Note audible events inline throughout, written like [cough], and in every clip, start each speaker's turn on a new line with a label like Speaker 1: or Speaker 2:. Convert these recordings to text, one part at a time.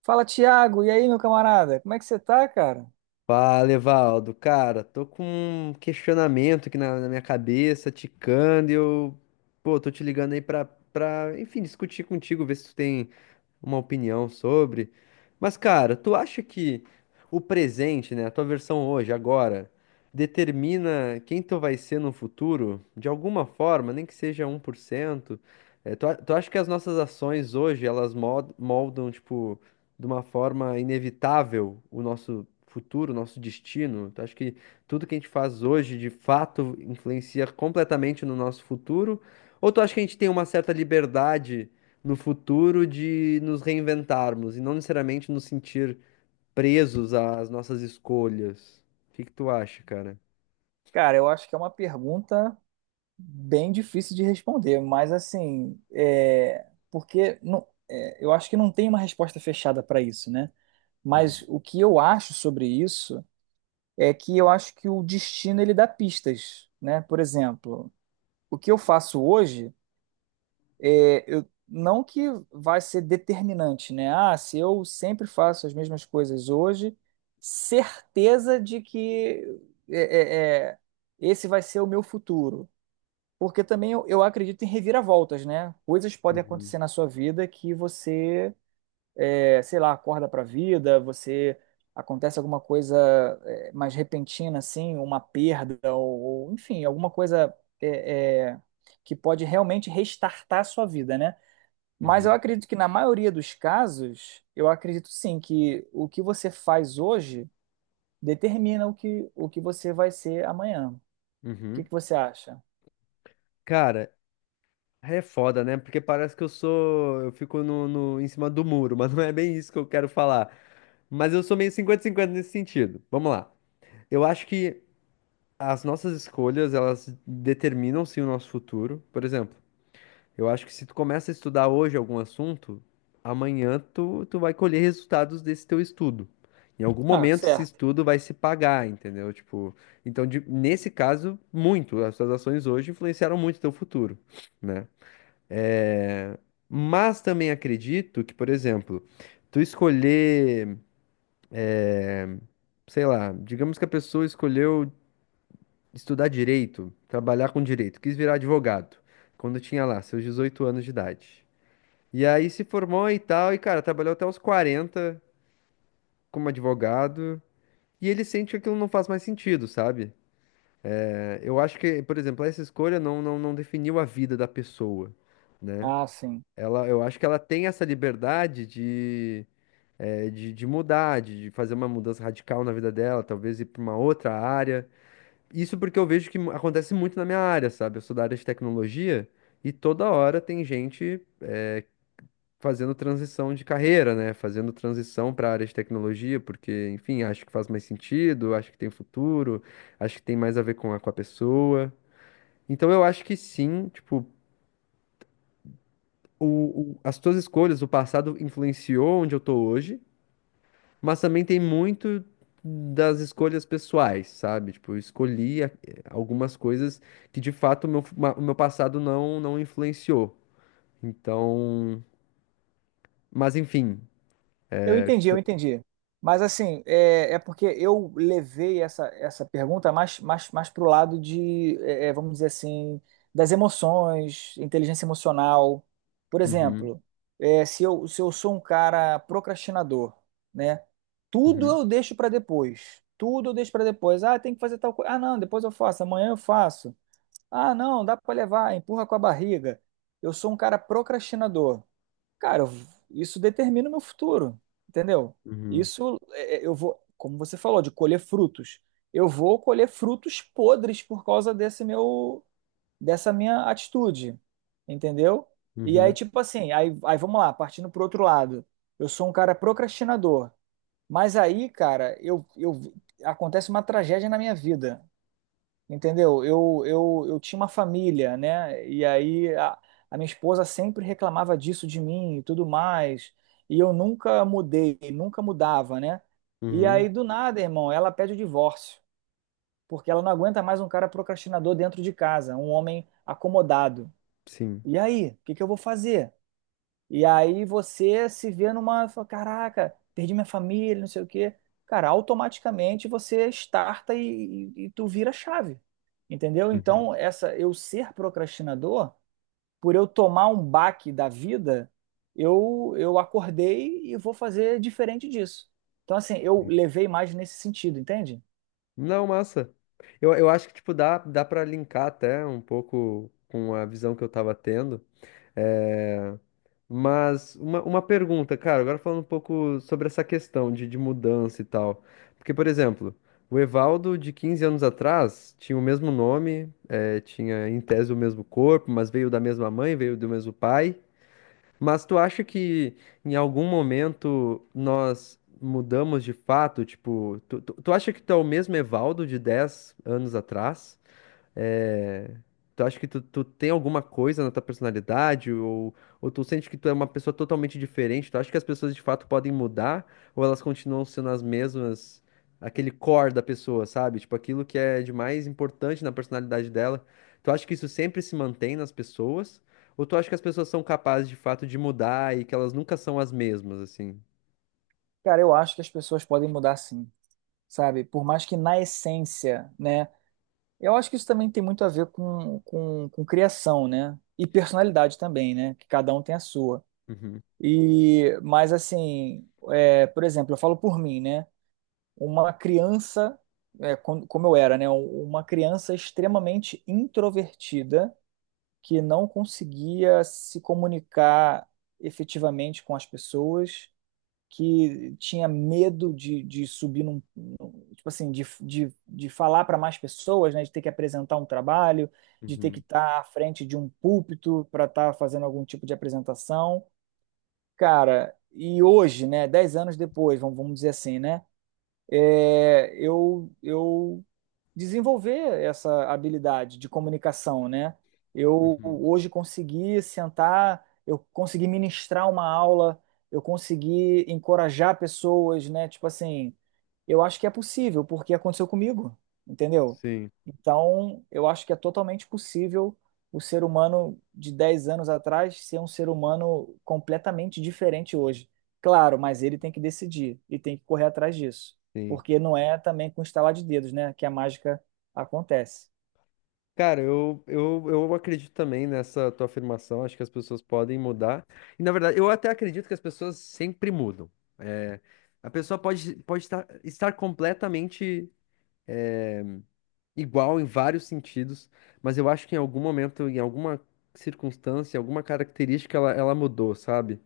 Speaker 1: Fala, Thiago. E aí, meu camarada? Como é que você tá, cara?
Speaker 2: Fala, Evaldo. Cara, tô com um questionamento aqui na minha cabeça, ticando, e eu, pô, tô te ligando aí pra, enfim, discutir contigo, ver se tu tem uma opinião sobre. Mas, cara, tu acha que o presente, né, a tua versão hoje, agora, determina quem tu vai ser no futuro, de alguma forma, nem que seja um 1%? Tu acha que as nossas ações hoje, elas moldam, tipo, de uma forma inevitável o nosso futuro, o nosso destino? Tu acha que tudo que a gente faz hoje, de fato, influencia completamente no nosso futuro? Ou tu acha que a gente tem uma certa liberdade no futuro de nos reinventarmos e não necessariamente nos sentir presos às nossas escolhas. O que que tu acha, cara?
Speaker 1: Cara, eu acho que é uma pergunta bem difícil de responder, mas assim, é... porque não... é, eu acho que não tem uma resposta fechada para isso, né? Mas
Speaker 2: Uhum,
Speaker 1: o que eu acho sobre isso é que eu acho que o destino ele dá pistas, né? Por exemplo, o que eu faço hoje não que vai ser determinante, né? Ah, se eu sempre faço as mesmas coisas hoje, certeza de que é, é, é, esse vai ser o meu futuro. Porque também eu acredito em reviravoltas, né? Coisas podem
Speaker 2: uhum,
Speaker 1: acontecer na sua vida que sei lá, acorda pra vida, você acontece alguma coisa mais repentina, assim, uma perda, ou, enfim, alguma coisa é, é, que pode realmente restartar a sua vida, né? Mas eu
Speaker 2: uhum,
Speaker 1: acredito que na maioria dos casos, eu acredito sim que o que você faz hoje determina o que você vai ser amanhã. O que
Speaker 2: uhum.
Speaker 1: que você acha?
Speaker 2: Cara, é foda, né? Porque parece que eu sou. Eu fico em cima do muro, [laughs] mas não é bem isso que eu quero falar. Mas eu sou meio 50 cinquenta nesse sentido. Vamos lá. Eu acho que as nossas escolhas, elas determinam sim o nosso futuro. Por exemplo, eu acho que se tu começa a estudar hoje algum assunto, amanhã tu vai colher resultados desse teu estudo. Em algum
Speaker 1: Ah,
Speaker 2: momento esse
Speaker 1: certo.
Speaker 2: estudo vai se pagar, entendeu? Tipo, então nesse caso, muito. As suas ações hoje influenciaram muito o teu futuro, né? É, Mas também acredito que, por exemplo, tu escolher, sei lá, digamos que a pessoa escolheu estudar direito, trabalhar com direito, quis virar advogado, quando tinha lá seus 18 anos de idade. E aí se formou e tal, e cara, trabalhou até os 40 como advogado, e ele sente que aquilo não faz mais sentido, sabe? Eu acho que, por exemplo, essa escolha não definiu a vida da pessoa, né?
Speaker 1: Ah, sim.
Speaker 2: Ela, eu acho que ela tem essa liberdade de mudar, de fazer uma mudança radical na vida dela, talvez ir para uma outra área. Isso porque eu vejo que acontece muito na minha área, sabe? Eu sou da área de tecnologia e toda hora tem gente fazendo transição de carreira, né? Fazendo transição para a área de tecnologia, porque, enfim, acho que faz mais sentido, acho que tem futuro, acho que tem mais a ver com a, pessoa. Então eu acho que sim, tipo, as tuas escolhas, o passado influenciou onde eu tô hoje, mas também tem muito das escolhas pessoais, sabe? Tipo, eu escolhi algumas coisas que de fato o meu passado não influenciou. Então, mas enfim.
Speaker 1: Eu entendi, eu entendi. Mas assim, é porque eu levei essa pergunta mais, mais pro lado de vamos dizer assim, das emoções, inteligência emocional. Por
Speaker 2: Uhum,
Speaker 1: exemplo, se eu sou um cara procrastinador, né? Tudo
Speaker 2: uhum,
Speaker 1: eu deixo para depois. Tudo eu deixo para depois. Ah, tem que fazer tal coisa. Ah, não, depois eu faço. Amanhã eu faço. Ah, não, dá para levar. Empurra com a barriga. Eu sou um cara procrastinador. Cara, eu- isso determina o meu futuro, entendeu?
Speaker 2: uhum.
Speaker 1: Eu vou, como você falou, de colher frutos. Eu vou colher frutos podres por causa dessa minha atitude, entendeu? E aí,
Speaker 2: Uhum,
Speaker 1: tipo assim, aí vamos lá, partindo pro outro lado. Eu sou um cara procrastinador, mas aí, cara, eu acontece uma tragédia na minha vida. Entendeu? Eu tinha uma família, né? E aí a minha esposa sempre reclamava disso de mim e tudo mais. E eu nunca mudei, nunca mudava, né? E
Speaker 2: uhum,
Speaker 1: aí do nada, irmão, ela pede o divórcio, porque ela não aguenta mais um cara procrastinador dentro de casa, um homem acomodado.
Speaker 2: sim,
Speaker 1: E aí, o que que eu vou fazer? E aí você se vê numa, fala, caraca, perdi minha família, não sei o quê. Cara, automaticamente você starta e tu vira chave. Entendeu?
Speaker 2: uhum,
Speaker 1: Então, essa eu ser procrastinador, por eu tomar um baque da vida, eu acordei e vou fazer diferente disso. Então, assim, eu
Speaker 2: sim.
Speaker 1: levei mais nesse sentido, entende?
Speaker 2: Não, massa. Eu acho que, tipo, dá pra linkar até um pouco com a visão que eu tava tendo. É, Mas uma pergunta, cara, agora falando um pouco sobre essa questão de mudança e tal. Porque, por exemplo, o Evaldo de 15 anos atrás tinha o mesmo nome, tinha em tese o mesmo corpo, mas veio da mesma mãe, veio do mesmo pai. Mas tu acha que em algum momento nós mudamos de fato? Tipo, tu acha que tu é o mesmo Evaldo de 10 anos atrás? É, Tu acha que tu tem alguma coisa na tua personalidade? Ou tu sente que tu é uma pessoa totalmente diferente? Tu acha que as pessoas de fato podem mudar? Ou elas continuam sendo as mesmas? Aquele core da pessoa, sabe? Tipo, aquilo que é de mais importante na personalidade dela. Tu acha que isso sempre se mantém nas pessoas? Ou tu acha que as pessoas são capazes de fato de mudar e que elas nunca são as mesmas, assim?
Speaker 1: Cara, eu acho que as pessoas podem mudar sim, sabe? Por mais que na essência, né? Eu acho que isso também tem muito a ver com, com criação, né? E personalidade também, né? Que cada um tem a sua.
Speaker 2: Uhum,
Speaker 1: E, mas assim, é, por exemplo, eu falo por mim, né? Uma criança, como eu era, né? Uma criança extremamente introvertida que não conseguia se comunicar efetivamente com as pessoas que tinha medo de subir tipo assim, de falar para mais pessoas, né, de ter que apresentar um trabalho, de ter que
Speaker 2: uhum,
Speaker 1: estar à frente de um púlpito para estar fazendo algum tipo de apresentação. Cara, e hoje, né, dez anos depois, vamos dizer assim, né, eu desenvolver essa habilidade de comunicação, né? Eu
Speaker 2: uhum.
Speaker 1: hoje consegui sentar, eu consegui ministrar uma aula, eu consegui encorajar pessoas, né? Tipo assim, eu acho que é possível, porque aconteceu comigo, entendeu?
Speaker 2: Sim,
Speaker 1: Então, eu acho que é totalmente possível o ser humano de 10 anos atrás ser um ser humano completamente diferente hoje. Claro, mas ele tem que decidir e tem que correr atrás disso
Speaker 2: sim.
Speaker 1: porque não é também com estalar de dedos, né, que a mágica acontece.
Speaker 2: Cara, eu acredito também nessa tua afirmação. Acho que as pessoas podem mudar. E, na verdade, eu até acredito que as pessoas sempre mudam. É, a pessoa pode estar completamente igual em vários sentidos, mas eu acho que em algum momento, em alguma circunstância, alguma característica, ela mudou, sabe?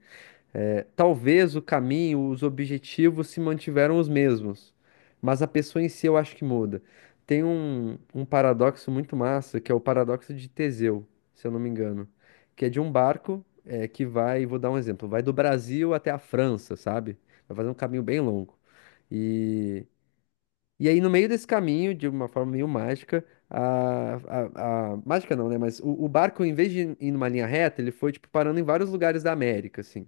Speaker 2: Talvez o caminho, os objetivos se mantiveram os mesmos, mas a pessoa em si eu acho que muda. Tem um paradoxo muito massa, que é o paradoxo de Teseu, se eu não me engano, que é de um barco que vai, vou dar um exemplo, vai do Brasil até a França, sabe? Vai fazer um caminho bem longo. E, e aí, no meio desse caminho, de uma forma meio mágica, mágica não, né? Mas o barco, em vez de ir numa linha reta, ele foi, tipo, parando em vários lugares da América, assim.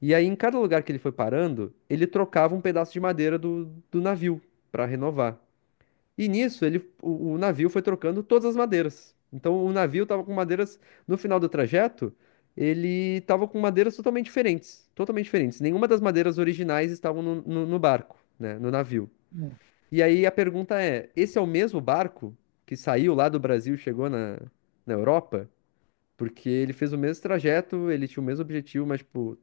Speaker 2: E aí, em cada lugar que ele foi parando, ele trocava um pedaço de madeira do navio para renovar. E nisso, o navio foi trocando todas as madeiras. Então, o navio tava com madeiras. No final do trajeto, ele tava com madeiras totalmente diferentes. Totalmente diferentes. Nenhuma das madeiras originais estavam no barco, né? No navio.
Speaker 1: Hum,
Speaker 2: E aí a pergunta é: esse é o mesmo barco que saiu lá do Brasil e chegou na Europa? Porque ele fez o mesmo trajeto, ele tinha o mesmo objetivo, mas, tipo,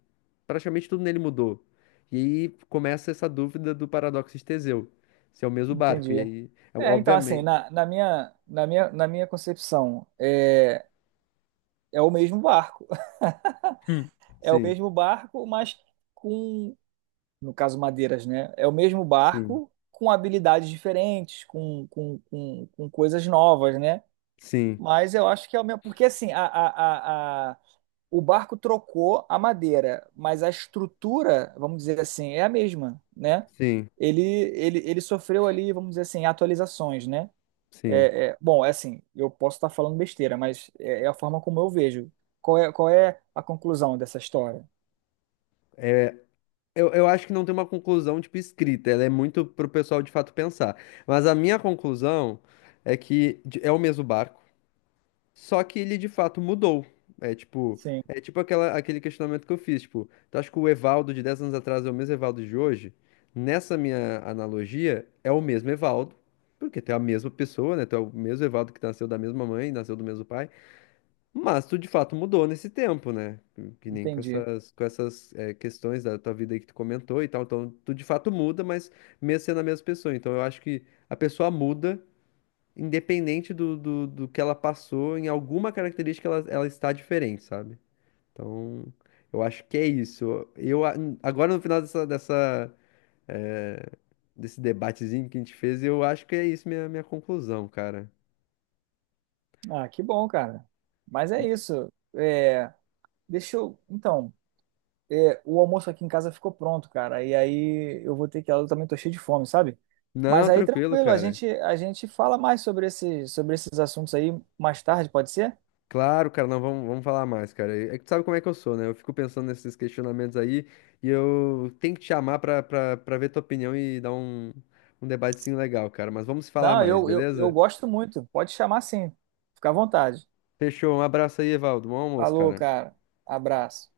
Speaker 2: praticamente tudo nele mudou. E aí começa essa dúvida do paradoxo de Teseu, se é o mesmo barco. E
Speaker 1: entendi.
Speaker 2: aí,
Speaker 1: É, então assim,
Speaker 2: obviamente.
Speaker 1: na minha concepção, é o mesmo barco. [laughs]
Speaker 2: Hum.
Speaker 1: É o
Speaker 2: Sim,
Speaker 1: mesmo barco, mas com, no caso madeiras, né? É o mesmo
Speaker 2: sim,
Speaker 1: barco com habilidades diferentes, com coisas novas, né?
Speaker 2: sim,
Speaker 1: Mas eu acho que é o mesmo, porque assim, o barco trocou a madeira, mas a estrutura, vamos dizer assim, é a mesma, né?
Speaker 2: sim,
Speaker 1: Ele sofreu ali, vamos dizer assim, atualizações, né?
Speaker 2: sim.
Speaker 1: Bom, é assim, eu posso estar falando besteira, mas é a forma como eu vejo. Qual é a conclusão dessa história?
Speaker 2: Eu acho que não tem uma conclusão, tipo, escrita. Ela é muito pro pessoal de fato pensar. Mas a minha conclusão é que é o mesmo barco. Só que ele de fato mudou. É tipo,
Speaker 1: Sim,
Speaker 2: é tipo aquele questionamento que eu fiz, tipo, tu acha que o Evaldo de 10 anos atrás é o mesmo Evaldo de hoje? Nessa minha analogia, é o mesmo Evaldo, porque tu é a mesma pessoa, né? Tu é o mesmo Evaldo que nasceu da mesma mãe, nasceu do mesmo pai, mas tu de fato mudou nesse tempo, né? Que nem com
Speaker 1: entendi.
Speaker 2: essas, questões da tua vida aí que tu comentou e tal. Então, tu de fato muda, mas mesmo sendo a mesma pessoa. Então, eu acho que a pessoa muda independente do que ela passou, em alguma característica ela está diferente, sabe? Então, eu acho que é isso. Eu, a- Agora no final eh, desse debatezinho que a gente fez, eu acho que é isso minha conclusão, cara.
Speaker 1: Ah, que bom, cara. Mas é isso. É, deixa eu. Então, é, o almoço aqui em casa ficou pronto, cara. E aí eu vou ter que. Eu também tô cheio de fome, sabe? Mas
Speaker 2: Não,
Speaker 1: aí
Speaker 2: tranquilo,
Speaker 1: tranquilo, a
Speaker 2: cara.
Speaker 1: gente a gente fala mais sobre esse, sobre esses assuntos aí mais tarde, pode ser?
Speaker 2: Claro, cara, não, vamos falar mais, cara. É que tu sabe como é que eu sou, né? Eu fico pensando nesses questionamentos aí e eu tenho que te chamar pra ver tua opinião e dar um debatezinho legal, cara. Mas vamos falar
Speaker 1: Não,
Speaker 2: mais,
Speaker 1: eu
Speaker 2: beleza?
Speaker 1: gosto muito. Pode chamar sim. Fica à vontade.
Speaker 2: Fechou. Um abraço aí, Evaldo. Bom almoço,
Speaker 1: Falou,
Speaker 2: cara.
Speaker 1: cara. Abraço.